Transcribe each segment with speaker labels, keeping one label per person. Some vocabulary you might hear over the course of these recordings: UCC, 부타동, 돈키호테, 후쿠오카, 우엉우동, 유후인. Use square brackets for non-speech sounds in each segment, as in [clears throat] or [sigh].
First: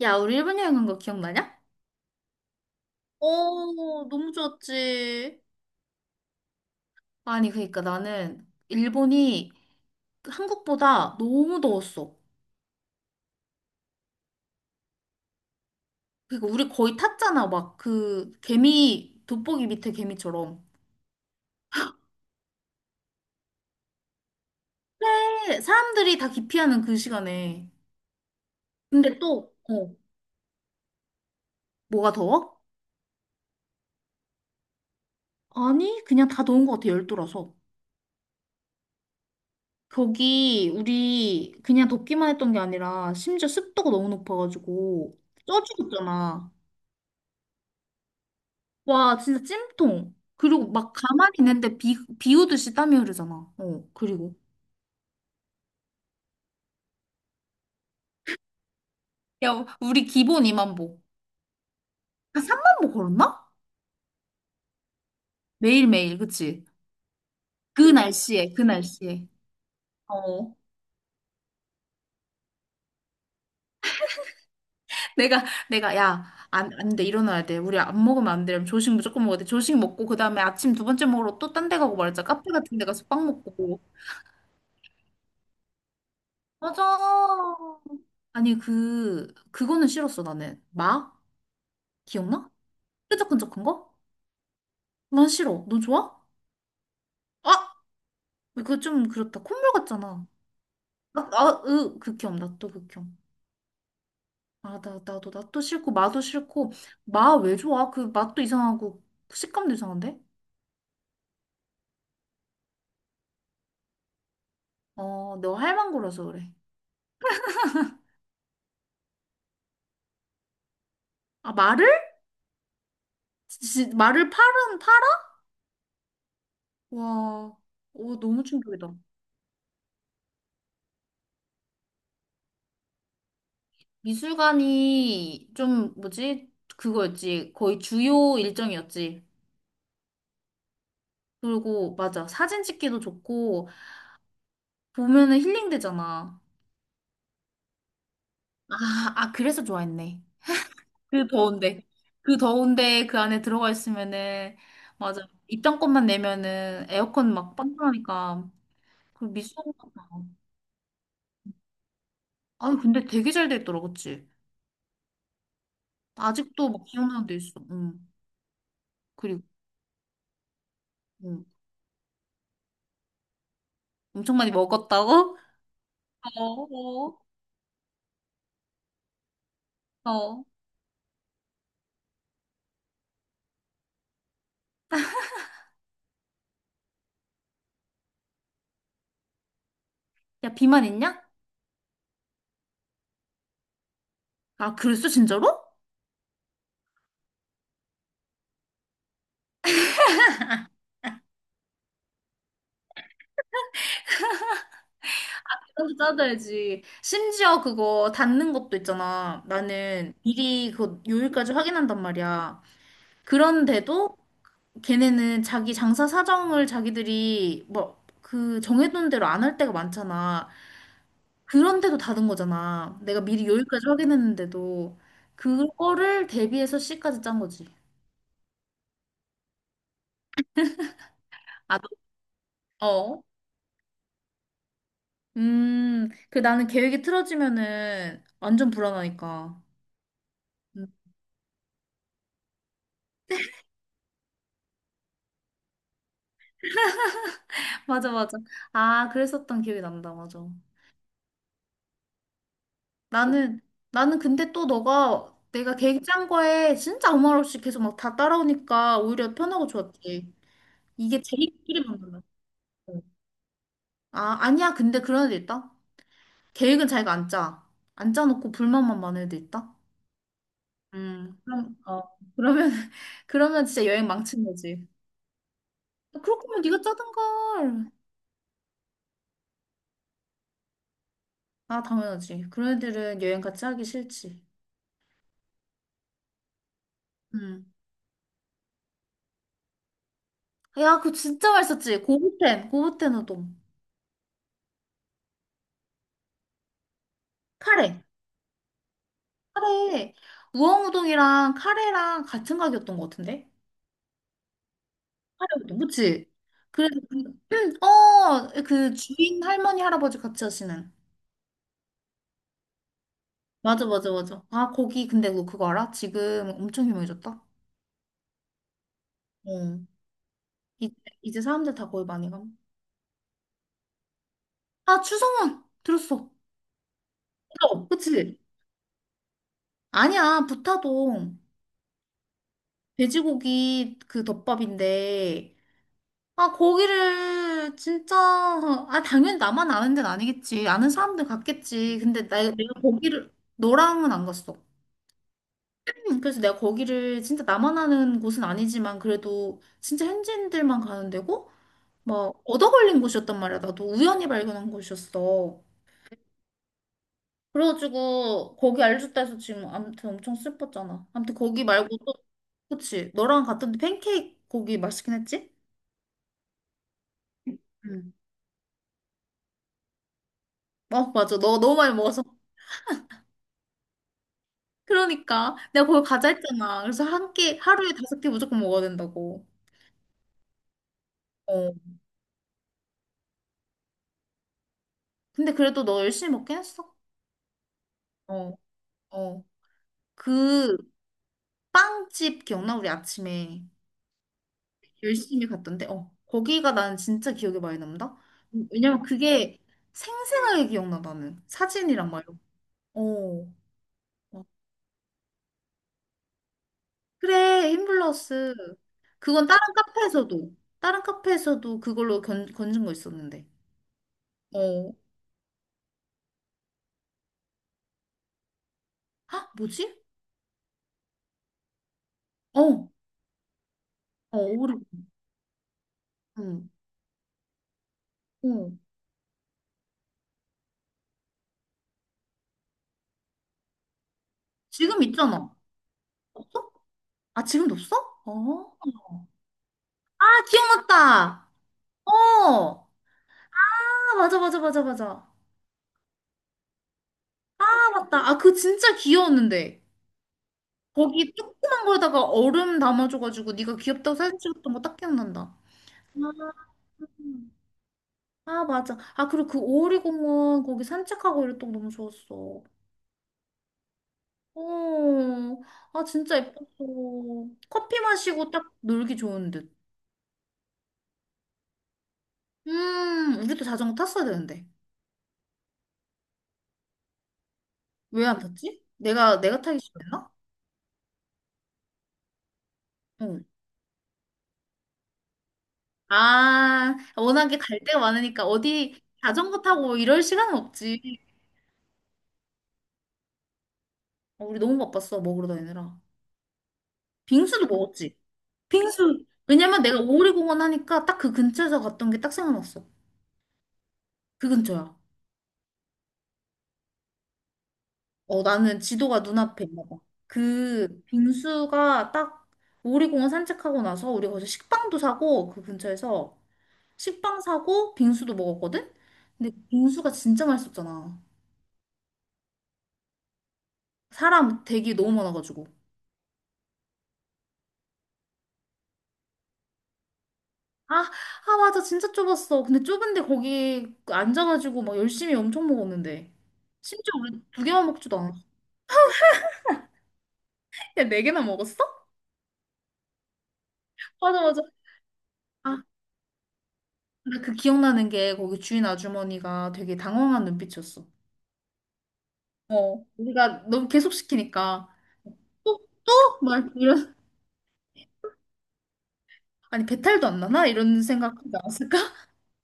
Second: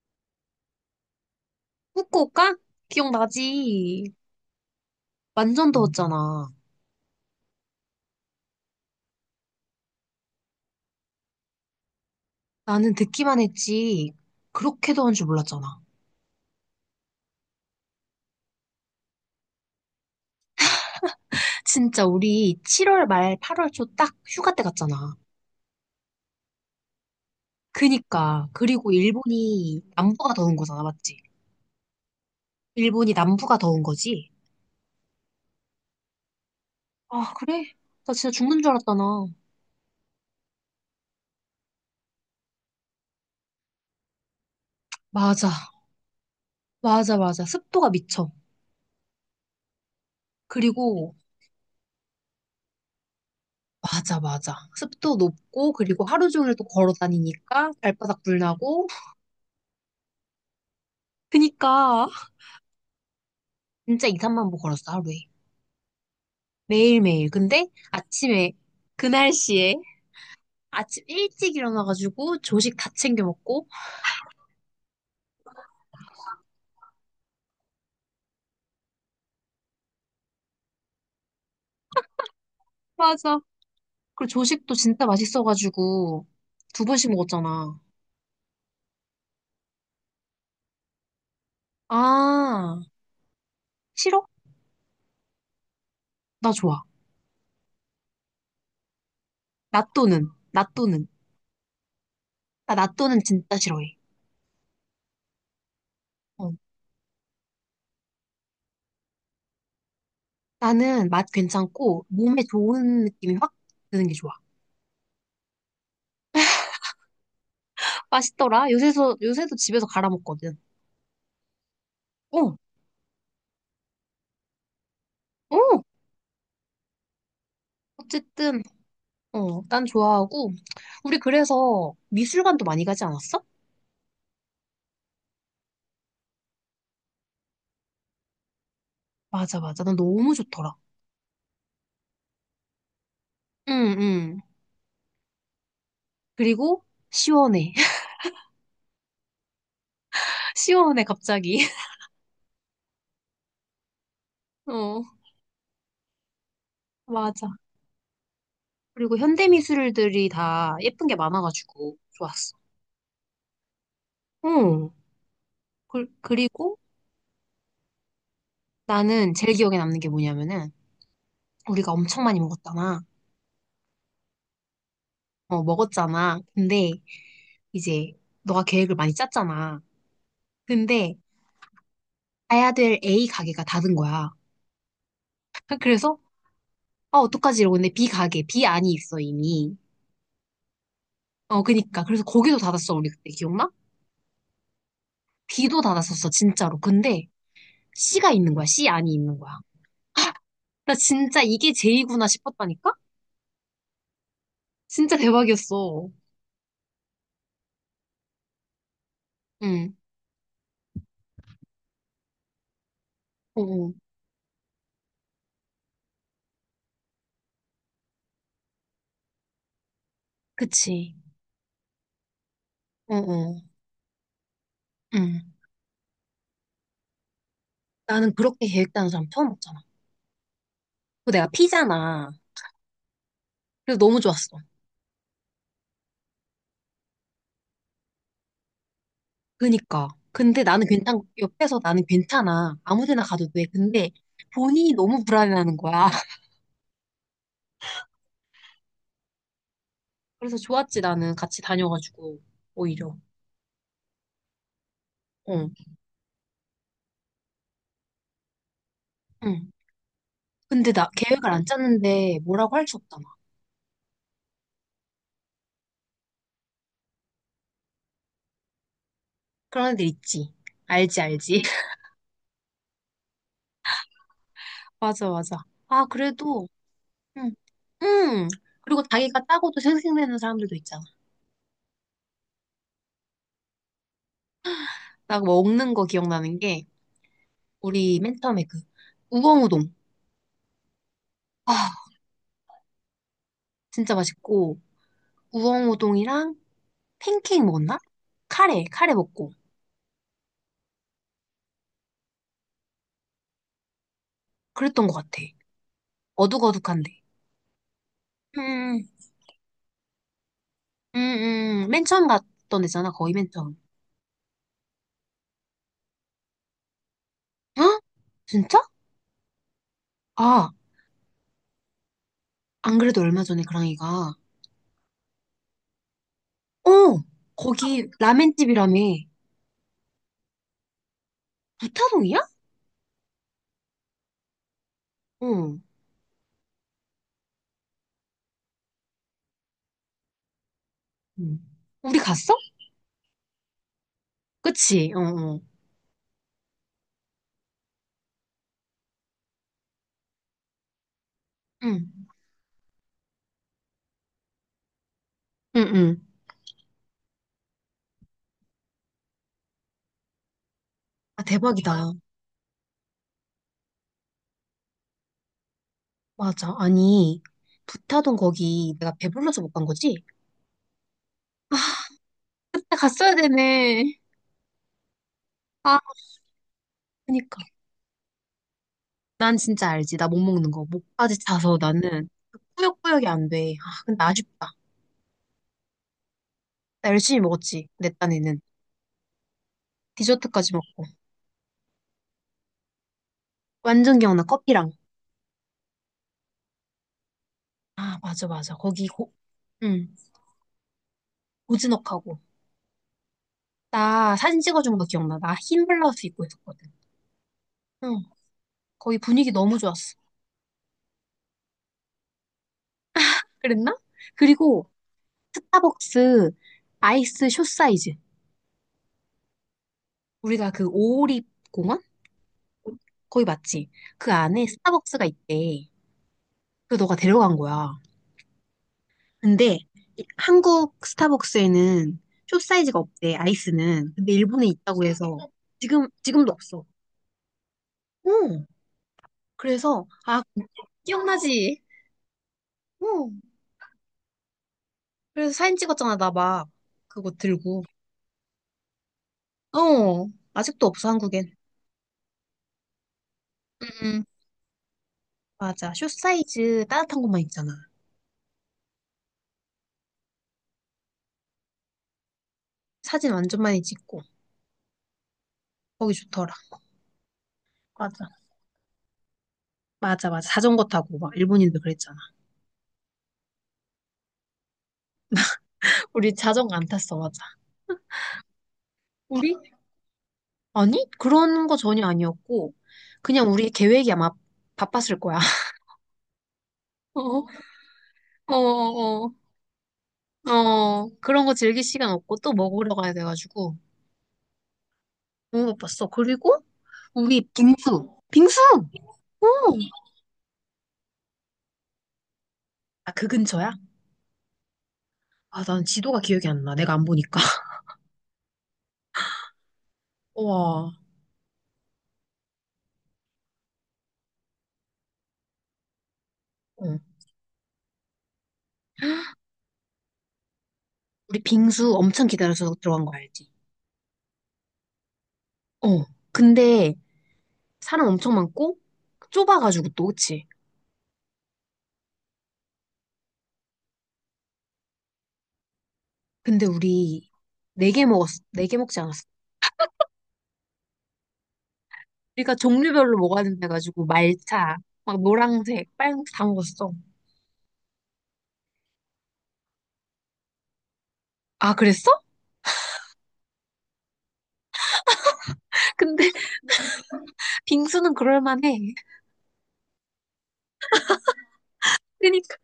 Speaker 1: 야, 우리 일본 여행 간 거 기억나냐?
Speaker 2: 후쿠오카?
Speaker 1: 어,
Speaker 2: 기억나지?
Speaker 1: 너무 좋았지.
Speaker 2: 완전 더웠잖아.
Speaker 1: 아니, 그러니까 나는 일본이 한국보다 너무 더웠어.
Speaker 2: 나는 듣기만 했지. 그렇게 더운 줄 몰랐잖아.
Speaker 1: 그러니까 우리 거의 탔잖아. 막 그 개미, 돋보기 밑에 개미처럼.
Speaker 2: 진짜 우리 7월 말 8월 초 딱 휴가 때 갔잖아.
Speaker 1: 그래, 사람들이 다 기피하는 그 시간에.
Speaker 2: 그니까. 그리고
Speaker 1: 근데 또,
Speaker 2: 일본이 남부가 더운 거잖아, 맞지?
Speaker 1: 뭐가 더워?
Speaker 2: 일본이 남부가 더운 거지?
Speaker 1: 아니, 그냥 다 더운 것 같아,
Speaker 2: 아,
Speaker 1: 열도라서.
Speaker 2: 그래? 나 진짜 죽는 줄 알았잖아.
Speaker 1: 거기 우리 그냥 덥기만 했던 게 아니라 심지어 습도가 너무 높아가지고
Speaker 2: 맞아.
Speaker 1: 쪄 죽었잖아.
Speaker 2: 맞아, 맞아. 습도가 미쳐.
Speaker 1: 와, 진짜 찜통. 그리고 막
Speaker 2: 그리고,
Speaker 1: 가만히 있는데 비 오듯이 땀이 흐르잖아.
Speaker 2: 맞아,
Speaker 1: 그리고.
Speaker 2: 맞아. 습도 높고, 그리고 하루 종일 또 걸어 다니니까 발바닥 불나고.
Speaker 1: 야, 우리 기본 2만 보.
Speaker 2: 그니까.
Speaker 1: 한 3만 보 걸었나?
Speaker 2: 진짜 이 3만 보 걸었어, 하루에.
Speaker 1: 매일매일, 그치?
Speaker 2: 매일매일. 근데
Speaker 1: 그
Speaker 2: 아침에,
Speaker 1: 날씨에, 그
Speaker 2: 그
Speaker 1: 날씨에.
Speaker 2: 날씨에
Speaker 1: 어.
Speaker 2: 아침 일찍 일어나가지고 조식 다 챙겨 먹고.
Speaker 1: 내가, 야, 안 돼, 일어나야 돼. 우리 안 먹으면 안 돼. 이러면 조식 무조건 먹어야 돼. 조식 먹고, 그 다음에 아침 두 번째 먹으러 또 딴 데 가고 말자. 카페 같은 데 가서 빵
Speaker 2: 맞아.
Speaker 1: 먹고.
Speaker 2: 그리고 조식도 진짜 맛있어가지고 두 번씩
Speaker 1: 맞아.
Speaker 2: 먹었잖아.
Speaker 1: 아니, 그거는 싫었어, 나는. 마? 기억나?
Speaker 2: 아,
Speaker 1: 끈적끈적한 거?
Speaker 2: 싫어?
Speaker 1: 난 싫어. 너 좋아?
Speaker 2: 나 좋아.
Speaker 1: 아! 그거 좀 그렇다. 콧물 같잖아.
Speaker 2: 낫또는.
Speaker 1: 아, 아, 으, 극혐. 나또
Speaker 2: 나
Speaker 1: 극혐.
Speaker 2: 낫또는 진짜 싫어해.
Speaker 1: 아, 나도, 나또 싫고, 마도
Speaker 2: 어.
Speaker 1: 싫고. 마 왜 좋아? 그 맛도 이상하고, 식감도 이상한데?
Speaker 2: 나는 맛 괜찮고 몸에 좋은 느낌이 확 드는 게 좋아.
Speaker 1: 어, 너 할망구라서 그래.
Speaker 2: 맛있더라. 요새도 집에서 갈아 먹거든.
Speaker 1: 아, 말을?
Speaker 2: 어,
Speaker 1: 말을 팔아?
Speaker 2: 어.
Speaker 1: 와, 오, 너무
Speaker 2: 어쨌든
Speaker 1: 충격이다.
Speaker 2: 어, 난 좋아하고, 우리 그래서 미술관도 많이 가지 않았어?
Speaker 1: 미술관이 좀, 뭐지? 그거였지. 거의 주요 일정이었지.
Speaker 2: 맞아, 맞아. 난 너무 좋더라.
Speaker 1: 그리고, 맞아. 사진 찍기도 좋고,
Speaker 2: 응, 응.
Speaker 1: 보면은 힐링되잖아.
Speaker 2: 그리고 시원해. [laughs]
Speaker 1: 아, 아, 그래서 좋아했네.
Speaker 2: 시원해,
Speaker 1: 그
Speaker 2: 갑자기.
Speaker 1: 더운데.
Speaker 2: [laughs]
Speaker 1: 그 더운데 그 안에 들어가 있으면은,
Speaker 2: 어,
Speaker 1: 맞아. 입장권만 내면은 에어컨
Speaker 2: 맞아.
Speaker 1: 막 빵빵하니까,
Speaker 2: 그리고
Speaker 1: 그 미소가 나.
Speaker 2: 현대미술들이 다 예쁜 게 많아가지고 좋았어.
Speaker 1: 아니, 근데 되게 잘 돼 있더라, 그치?
Speaker 2: 응.
Speaker 1: 아직도
Speaker 2: 그리고
Speaker 1: 막 기억나는 데 있어. 응.
Speaker 2: 나는
Speaker 1: 그리고,
Speaker 2: 제일 기억에 남는 게 뭐냐면은,
Speaker 1: 응.
Speaker 2: 우리가 엄청 많이 먹었잖아.
Speaker 1: 엄청 많이 먹었다고?
Speaker 2: 어, 먹었잖아. 근데
Speaker 1: 어,
Speaker 2: 이제 너가 계획을 많이 짰잖아.
Speaker 1: 어, 어.
Speaker 2: 근데 가야 될 A 가게가 닫은 거야. [laughs] 그래서 아, 어떡하지? 이러고 근데 B 가게, B 안이 있어, 이미.
Speaker 1: 야, 비만 있냐?
Speaker 2: 어, 그니까. 그래서 거기도 닫았어, 우리 그때, 기억나?
Speaker 1: 아, 그랬어, 진짜로?
Speaker 2: B도 닫았었어, 진짜로. 근데 C가 있는 거야, C 안이 있는 거야. 나 진짜 이게 제이구나 싶었다니까? 진짜
Speaker 1: 나도
Speaker 2: 대박이었어.
Speaker 1: 따져야지. 심지어 그거 닿는 것도 있잖아.
Speaker 2: 응,
Speaker 1: 나는 미리 그 요일까지 확인한단 말이야.
Speaker 2: 어, 어.
Speaker 1: 그런데도 걔네는 자기 장사 사정을 자기들이 뭐 그 정해둔 대로 안 할 때가 많잖아.
Speaker 2: 그치.
Speaker 1: 그런데도 닫은 거잖아.
Speaker 2: 어,
Speaker 1: 내가 미리
Speaker 2: 어.
Speaker 1: 여기까지 확인했는데도
Speaker 2: 응.
Speaker 1: 그거를 대비해서 C까지 짠 거지.
Speaker 2: 나는 그렇게 계획 짜는 사람 처음 봤잖아. 그 내가
Speaker 1: 아,
Speaker 2: P잖아.
Speaker 1: 어.
Speaker 2: 그래서 너무 좋았어.
Speaker 1: 그 나는 계획이 틀어지면은 완전 불안하니까.
Speaker 2: 그니까. 근데
Speaker 1: 음,
Speaker 2: 옆에서 나는 괜찮아. 아무 데나 가도 돼. 근데 본인이 너무 불안해하는 거야.
Speaker 1: 맞아, 맞아. 아, 그랬었던 기억이 난다, 맞아.
Speaker 2: 그래서 좋았지, 나는 같이 다녀가지고, 오히려.
Speaker 1: 나는, 나는 근데 또 너가
Speaker 2: 어,
Speaker 1: 내가 계획 짠 거에 진짜 아무 말 없이 계속 막 다 따라오니까 오히려 편하고
Speaker 2: 응.
Speaker 1: 좋았지.
Speaker 2: 근데 나
Speaker 1: 이게
Speaker 2: 계획을 안
Speaker 1: 자기끼리 만든 거야.
Speaker 2: 짰는데 뭐라고 할 수
Speaker 1: 어.
Speaker 2: 없잖아.
Speaker 1: 아, 아니야. 근데 그런 애도 있다. 계획은 자기가 안 짜. 안 짜놓고 불만만 많은 애도 있다.
Speaker 2: 그런 애들 있지. 알지, 알지.
Speaker 1: 그럼,
Speaker 2: [laughs]
Speaker 1: 어. 그러면, [laughs] 그러면 진짜 여행 망친 거지.
Speaker 2: 맞아, 맞아. 아,
Speaker 1: 그렇게면
Speaker 2: 그래도,
Speaker 1: 네가 짜든
Speaker 2: 응,
Speaker 1: 걸.
Speaker 2: 응. 그리고 자기가 짜고도 생색내는 사람들도 있잖아.
Speaker 1: 아, 당연하지. 그런 애들은 여행 같이 하기 싫지.
Speaker 2: 나 먹는 거 기억나는 게,
Speaker 1: 음.
Speaker 2: 우리 맨 처음에 그, 우엉우동.
Speaker 1: 야, 그거 진짜
Speaker 2: 아,
Speaker 1: 맛있었지. 고부텐, 고부텐 우동.
Speaker 2: 진짜 맛있고, 우엉우동이랑 팬케이크 먹었나?
Speaker 1: 카레.
Speaker 2: 카레, 카레 먹고.
Speaker 1: 카레. 우엉우동이랑 카레랑 같은 가격이었던 것 같은데?
Speaker 2: 그랬던 것 같아.
Speaker 1: 그치? 그래서
Speaker 2: 어둑어둑한데.
Speaker 1: [clears throat] 그
Speaker 2: 응.
Speaker 1: 주인 할머니 할아버지 같이 하시는.
Speaker 2: 맨 처음 갔던 데잖아 거의 맨 처음.
Speaker 1: 맞아, 맞아, 맞아. 아, 거기 근데 너 그거 알아? 지금 엄청 유명해졌다.
Speaker 2: 헉? 진짜?
Speaker 1: 어.
Speaker 2: 아,
Speaker 1: 이제, 이제 사람들 다 거기 많이 가.
Speaker 2: 안 그래도 얼마 전에 그랑이가,
Speaker 1: 아, 추성훈 들었어.
Speaker 2: 어,
Speaker 1: 들어,
Speaker 2: 거기
Speaker 1: 그치?
Speaker 2: 라멘집이라며.
Speaker 1: 아니야, 부타동
Speaker 2: 부타동이야?
Speaker 1: 돼지고기 그 덮밥인데.
Speaker 2: 응.
Speaker 1: 아, 거기를 진짜 아, 당연히 나만 아는 데는 아니겠지. 아는 사람들
Speaker 2: 응.
Speaker 1: 갔겠지.
Speaker 2: 우리
Speaker 1: 근데 나,
Speaker 2: 갔어?
Speaker 1: 내가 거기를 너랑은 안 갔어.
Speaker 2: 그치? 어, 어.
Speaker 1: [clears throat] 그래서 내가 거기를 진짜 나만 아는 곳은 아니지만 그래도 진짜 현지인들만 가는 데고
Speaker 2: 응,
Speaker 1: 막 얻어 걸린 곳이었단 말이야. 나도 우연히 발견한 곳이었어.
Speaker 2: 응, 응.
Speaker 1: 그래가지고 거기 알려줬다 해서 지금 아무튼 엄청 슬펐잖아. 아무튼
Speaker 2: 아,
Speaker 1: 거기 말고
Speaker 2: 대박이다.
Speaker 1: 또 그치? 너랑 갔던데 팬케이크 거기 맛있긴 했지?
Speaker 2: 맞아. 아니,
Speaker 1: 응.
Speaker 2: 부타동 거기 내가 배불러서 못 간 거지?
Speaker 1: 어, 맞아. 너 너무 많이 먹어서.
Speaker 2: 아, 갔어야 되네.
Speaker 1: 그러니까 내가
Speaker 2: 아,
Speaker 1: 거기 가자 했잖아. 그래서 한 끼
Speaker 2: 그니까.
Speaker 1: 하루에 다섯 끼 무조건 먹어야 된다고.
Speaker 2: 난 진짜 알지. 나 못 먹는 거. 목까지
Speaker 1: 어.
Speaker 2: 차서 나는 꾸역꾸역이 안 돼. 아, 근데 아쉽다.
Speaker 1: 근데 그래도 너 열심히 먹긴 했어.
Speaker 2: 나 열심히 먹었지. 내
Speaker 1: 어.
Speaker 2: 딴에는.
Speaker 1: 어.
Speaker 2: 디저트까지
Speaker 1: 그
Speaker 2: 먹고.
Speaker 1: 빵집 기억나? 우리 아침에
Speaker 2: 완전 기억나, 커피랑.
Speaker 1: 열심히 갔던데, 거기가 나는 진짜 기억에 많이 남다?
Speaker 2: 아, 맞아, 맞아.
Speaker 1: 왜냐면
Speaker 2: 거기 고,
Speaker 1: 그게
Speaker 2: 응,
Speaker 1: 생생하게 기억나, 나는. 사진이랑 막,
Speaker 2: 고즈넉하고.
Speaker 1: 이런 거. 어.
Speaker 2: 나
Speaker 1: 어.
Speaker 2: 사진 찍어준 거 기억나. 나 흰 블라우스 입고 있었거든.
Speaker 1: 그래,
Speaker 2: 응,
Speaker 1: 힘블러스.
Speaker 2: 거기
Speaker 1: 그건
Speaker 2: 분위기
Speaker 1: 다른
Speaker 2: 너무 좋았어.
Speaker 1: 카페에서도, 다른 카페에서도 그걸로 건진 거 있었는데.
Speaker 2: 그랬나? 그리고
Speaker 1: 어.
Speaker 2: 스타벅스 아이스 숏 사이즈.
Speaker 1: 아, 뭐지?
Speaker 2: 우리가 그 오리 공원?
Speaker 1: 어,
Speaker 2: 거기 맞지? 그
Speaker 1: 어,
Speaker 2: 안에
Speaker 1: 오래,
Speaker 2: 스타벅스가 있대.
Speaker 1: 응,
Speaker 2: 그 너가 데려간 거야.
Speaker 1: 어.
Speaker 2: 근데 한국 스타벅스에는 숏 사이즈가 없대, 아이스는. 근데 일본에
Speaker 1: 지금
Speaker 2: 있다고 해서
Speaker 1: 있잖아.
Speaker 2: 지금도
Speaker 1: 없어?
Speaker 2: 없어.
Speaker 1: 아, 지금도 없어?
Speaker 2: 응,
Speaker 1: 어.
Speaker 2: 그래서,
Speaker 1: 아,
Speaker 2: 아,
Speaker 1: 기억났다!
Speaker 2: 기억나지?
Speaker 1: 어!
Speaker 2: 응.
Speaker 1: 아, 맞아, 맞아, 맞아, 맞아.
Speaker 2: 그래서 사진 찍었잖아, 나 막. 그거 들고.
Speaker 1: 맞다. 아, 그 진짜 귀여웠는데.
Speaker 2: 어, 아직도 없어,
Speaker 1: 거기
Speaker 2: 한국엔.
Speaker 1: 조그만 거에다가 얼음 담아줘가지고 네가
Speaker 2: 응,
Speaker 1: 귀엽다고
Speaker 2: 응.
Speaker 1: 사진 찍었던 거 딱 기억난다.
Speaker 2: 맞아. 숏
Speaker 1: 아,
Speaker 2: 사이즈 따뜻한 것만 있잖아.
Speaker 1: 아, 맞아. 아, 그리고 그 오리공원 거기 산책하고 이랬던 거 너무 좋았어.
Speaker 2: 사진 완전 많이 찍고.
Speaker 1: 오, 아,
Speaker 2: 거기
Speaker 1: 진짜
Speaker 2: 좋더라.
Speaker 1: 예뻤어. 커피
Speaker 2: 맞아.
Speaker 1: 마시고 딱 놀기 좋은 듯.
Speaker 2: 맞아, 맞아. 자전거 타고, 막, 일본인들 그랬잖아.
Speaker 1: 우리도 자전거 탔어야 되는데.
Speaker 2: [laughs] 우리 자전거 안 탔어, 맞아.
Speaker 1: 왜 안 탔지? 내가,
Speaker 2: 우리?
Speaker 1: 내가 타기 싫었나?
Speaker 2: 아니, 그런 거 전혀 아니었고,
Speaker 1: 응.
Speaker 2: 그냥 우리 계획이 아마 바빴을 거야. [laughs]
Speaker 1: 아,
Speaker 2: 어,
Speaker 1: 워낙에 갈 데가 많으니까
Speaker 2: 어,
Speaker 1: 어디
Speaker 2: 어,
Speaker 1: 자전거 타고 뭐 이럴 시간은 없지.
Speaker 2: 어. 그런 거 즐길 시간 없고 또 먹으러 가야 돼가지고.
Speaker 1: 우리 너무 바빴어, 먹으러
Speaker 2: 너무
Speaker 1: 다니느라.
Speaker 2: 바빴어. 그리고 우리
Speaker 1: 빙수도
Speaker 2: 빙수.
Speaker 1: 먹었지.
Speaker 2: 빙수!
Speaker 1: 빙수.
Speaker 2: 어.
Speaker 1: 왜냐면 내가 오리공원 하니까 딱 그 근처에서 갔던 게 딱 생각났어.
Speaker 2: 아, 그 근처야?
Speaker 1: 그 근처야.
Speaker 2: 아, 난 지도가 기억이 안 나. 내가 안 보니까. [laughs]
Speaker 1: 나는 지도가 눈앞에 있나 봐.
Speaker 2: 우와.
Speaker 1: 그 빙수가 딱 오리공원 산책하고 나서 우리 거기서 식빵도 사고 그 근처에서
Speaker 2: 어.
Speaker 1: 식빵 사고 빙수도 먹었거든? 근데 빙수가 진짜 맛있었잖아.
Speaker 2: 우리 빙수 엄청 기다려서 들어간 거 알지?
Speaker 1: 사람 대기 너무 많아가지고.
Speaker 2: 어. 근데 사람 엄청 많고 좁아가지고 또, 그치?
Speaker 1: 아, 아, 맞아. 진짜 좁았어. 근데 좁은데 거기 앉아가지고 막 열심히 엄청 먹었는데.
Speaker 2: 근데
Speaker 1: 심지어
Speaker 2: 우리
Speaker 1: 우리 두 개만
Speaker 2: 네 개
Speaker 1: 먹지도 않았어.
Speaker 2: 먹었어. 네 개 먹지 않았어.
Speaker 1: 야, 네 개나 먹었어?
Speaker 2: 우리가 종류별로 먹어야 된다 해가지고
Speaker 1: 맞아, 맞아.
Speaker 2: 말차, 막
Speaker 1: 아,
Speaker 2: 노란색, 빨간색 다 먹었어.
Speaker 1: 근데 그 기억나는 게 거기 주인 아주머니가 되게 당황한 눈빛이었어.
Speaker 2: 아, 그랬어?
Speaker 1: 어, 우리가 너무 계속 시키니까 또,
Speaker 2: [laughs]
Speaker 1: 또?
Speaker 2: 근데
Speaker 1: 막 이런,
Speaker 2: 빙수는 그럴만해.
Speaker 1: 아니, 배탈도 안 나나? 이런 생각하지 않았을까? [laughs]
Speaker 2: 그러니까.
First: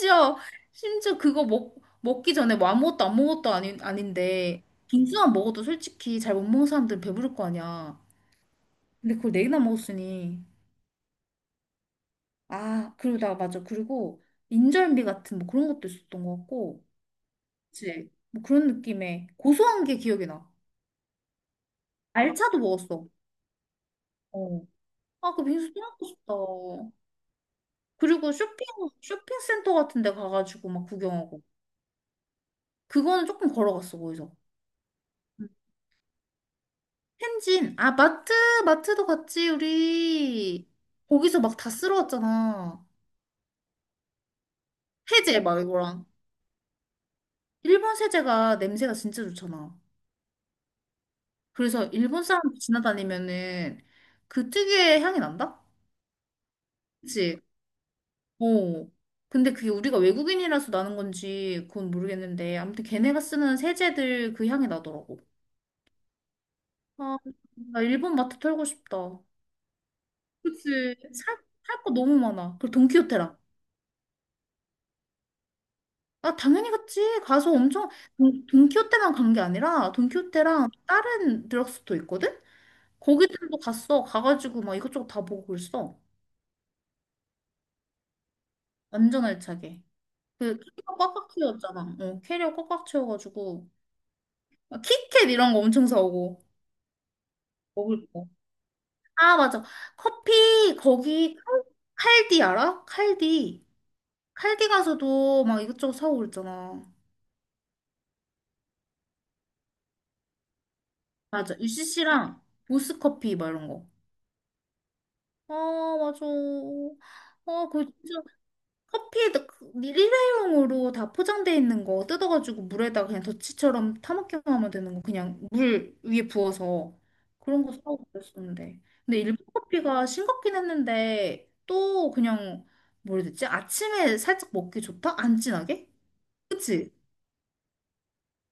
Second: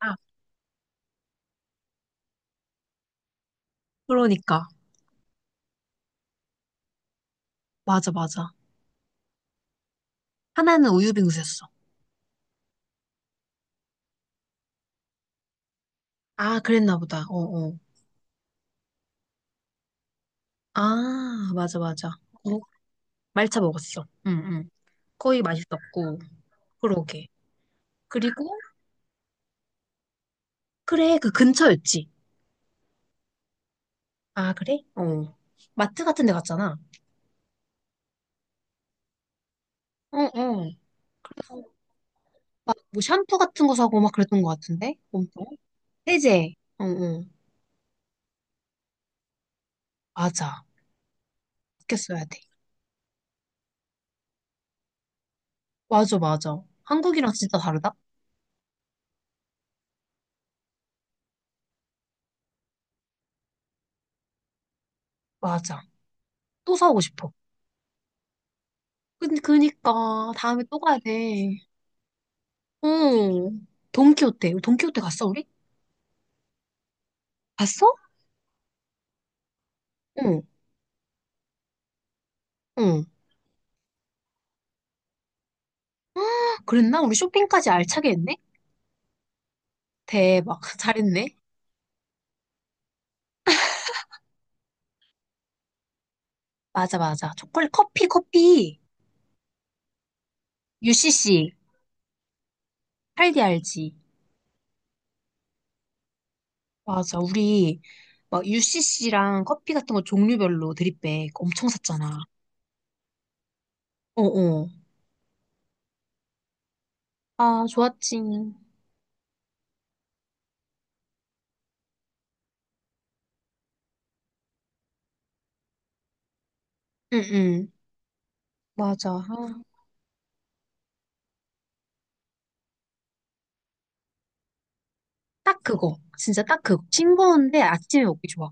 Speaker 2: 아,
Speaker 1: 심지어 그거 먹기 전에 뭐 아무것도 안 먹었다도아닌
Speaker 2: 그러니까.
Speaker 1: 아닌데, 빙수만 먹어도 솔직히 잘 못 먹는 사람들은 배부를 거 아니야.
Speaker 2: 맞아, 맞아.
Speaker 1: 근데 그걸 네 개나 먹었으니
Speaker 2: 하나는 우유 빙수였어.
Speaker 1: 아, 그러다. 맞아. 그리고 인절미 같은 뭐 그런 것도 있었던 것
Speaker 2: 아,
Speaker 1: 같고.
Speaker 2: 그랬나 보다. 어, 어.
Speaker 1: 그치? 뭐 그런 느낌의 고소한 게 기억이 나.
Speaker 2: 아, 맞아, 맞아.
Speaker 1: 알차도
Speaker 2: 어,
Speaker 1: 먹었어.
Speaker 2: 말차 먹었어. 응,
Speaker 1: 어.
Speaker 2: 응.
Speaker 1: 아,
Speaker 2: 거의
Speaker 1: 그 빙수 또 먹고
Speaker 2: 맛있었고.
Speaker 1: 싶다.
Speaker 2: 그러게.
Speaker 1: 그리고
Speaker 2: 그리고,
Speaker 1: 쇼핑센터 같은 데 가가지고 막
Speaker 2: 그래, 그
Speaker 1: 구경하고.
Speaker 2: 근처였지.
Speaker 1: 그거는 조금 걸어갔어, 거기서.
Speaker 2: 아, 그래? 어.
Speaker 1: 음
Speaker 2: 마트 같은 데 갔잖아.
Speaker 1: 진아 마트. 마트도 갔지,
Speaker 2: 어,
Speaker 1: 우리.
Speaker 2: 어.
Speaker 1: 거기서 막 다
Speaker 2: 막
Speaker 1: 쓸어왔잖아.
Speaker 2: 뭐 샴푸 같은 거 사고 막 그랬던 것 같은데?
Speaker 1: 세제
Speaker 2: 엄청?
Speaker 1: 막 이거랑
Speaker 2: 세제. 어, 어.
Speaker 1: 일본 세제가 냄새가 진짜 좋잖아.
Speaker 2: 맞아.
Speaker 1: 그래서
Speaker 2: 아꼈어야
Speaker 1: 일본
Speaker 2: 돼.
Speaker 1: 사람 지나다니면은 그 특유의 향이 난다?
Speaker 2: 맞아, 맞아. 한국이랑
Speaker 1: 그치?
Speaker 2: 진짜 다르다?
Speaker 1: 어. 근데 그게 우리가 외국인이라서 나는 건지 그건 모르겠는데 아무튼 걔네가 쓰는 세제들 그 향이 나더라고.
Speaker 2: 맞아. 또 사오고
Speaker 1: 아,
Speaker 2: 싶어.
Speaker 1: 나 일본 마트 털고 싶다.
Speaker 2: 근데 그니까 다음에 또
Speaker 1: 그치?
Speaker 2: 가야 돼.
Speaker 1: 살 거 너무 많아. 그리고 돈키호테랑.
Speaker 2: 어. 돈키호테. 우리 돈키호테 갔어, 우리?
Speaker 1: 아, 당연히 갔지. 가서 엄청
Speaker 2: 갔어?
Speaker 1: 돈키호테만 간 게 아니라
Speaker 2: 어.
Speaker 1: 돈키호테랑 다른 드럭스토어 있거든?
Speaker 2: 응.
Speaker 1: 거기들도 갔어. 가가지고 막 이것저것 다 보고 그랬어.
Speaker 2: [gasps] 그랬나? 우리 쇼핑까지 알차게 했네?
Speaker 1: 완전 알차게. 그리
Speaker 2: 대박. [laughs]
Speaker 1: 어 꽉꽉
Speaker 2: 잘했네.
Speaker 1: 채웠잖아. 어, 캐리어 꽉꽉 채워가지고 막 키캣 이런 거 엄청 사오고
Speaker 2: 맞아, 맞아. 초콜릿, 커피,
Speaker 1: 먹을 거.
Speaker 2: 커피.
Speaker 1: 아, 맞아. 커피 거기
Speaker 2: UCC.
Speaker 1: 칼디 알아?
Speaker 2: 할디
Speaker 1: 칼디.
Speaker 2: 알지?
Speaker 1: 칼디 가서도 막 이것저것 사오고 그랬잖아.
Speaker 2: 맞아. 우리 막 UCC랑 커피 같은 거 종류별로 드립백
Speaker 1: 맞아.
Speaker 2: 엄청 샀잖아.
Speaker 1: UCC랑 보스커피 막 이런 거.
Speaker 2: 어어.
Speaker 1: 아, 맞아.
Speaker 2: 아,
Speaker 1: 아, 그거
Speaker 2: 좋았지.
Speaker 1: 진짜 커피에도 그 일회용으로 다 포장돼 있는 거 뜯어가지고 물에다가 그냥 더치처럼 타먹기만 하면 되는 거 그냥 물 위에 부어서 그런
Speaker 2: 응응.
Speaker 1: 거 사고 그랬었는데
Speaker 2: 맞아.
Speaker 1: 근데 일본
Speaker 2: 아,
Speaker 1: 커피가 싱겁긴 했는데 또 그냥 뭐라 해야 되지? 아침에 살짝 먹기 좋다? 안
Speaker 2: 딱
Speaker 1: 진하게?
Speaker 2: 그거. 진짜 딱 그거.
Speaker 1: 그치?
Speaker 2: 싱거운데 아침에 먹기 좋아.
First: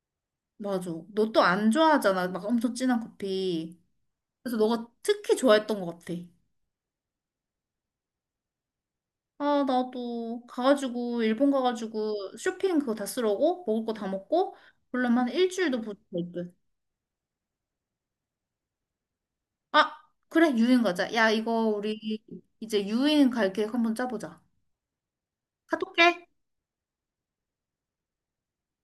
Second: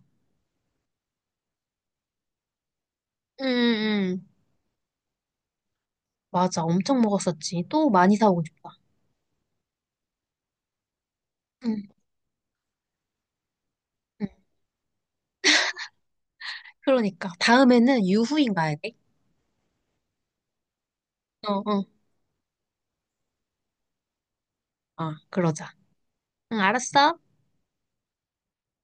Speaker 1: 맞아, 너 또 안 좋아하잖아, 막 엄청 진한 커피.
Speaker 2: 응응.
Speaker 1: 그래서 너가 특히 좋아했던 것 같아.
Speaker 2: 맞아. 엄청 먹었었지. 또 많이 사오고 싶다.
Speaker 1: 아, 나도 가가지고 일본
Speaker 2: 응.
Speaker 1: 가가지고 쇼핑 그거 다 쓰러고 먹을 거 다
Speaker 2: 응.
Speaker 1: 먹고 그러면 한 일주일도 못될 듯.
Speaker 2: 그러니까. 다음에는 유후인 가야 돼.
Speaker 1: 아, 그래, 유인 가자. 야, 이거
Speaker 2: 어어.
Speaker 1: 우리 이제 유인 갈 계획 한번 짜보자.
Speaker 2: 어, 그러자.
Speaker 1: 카톡해.
Speaker 2: 응, 알았어.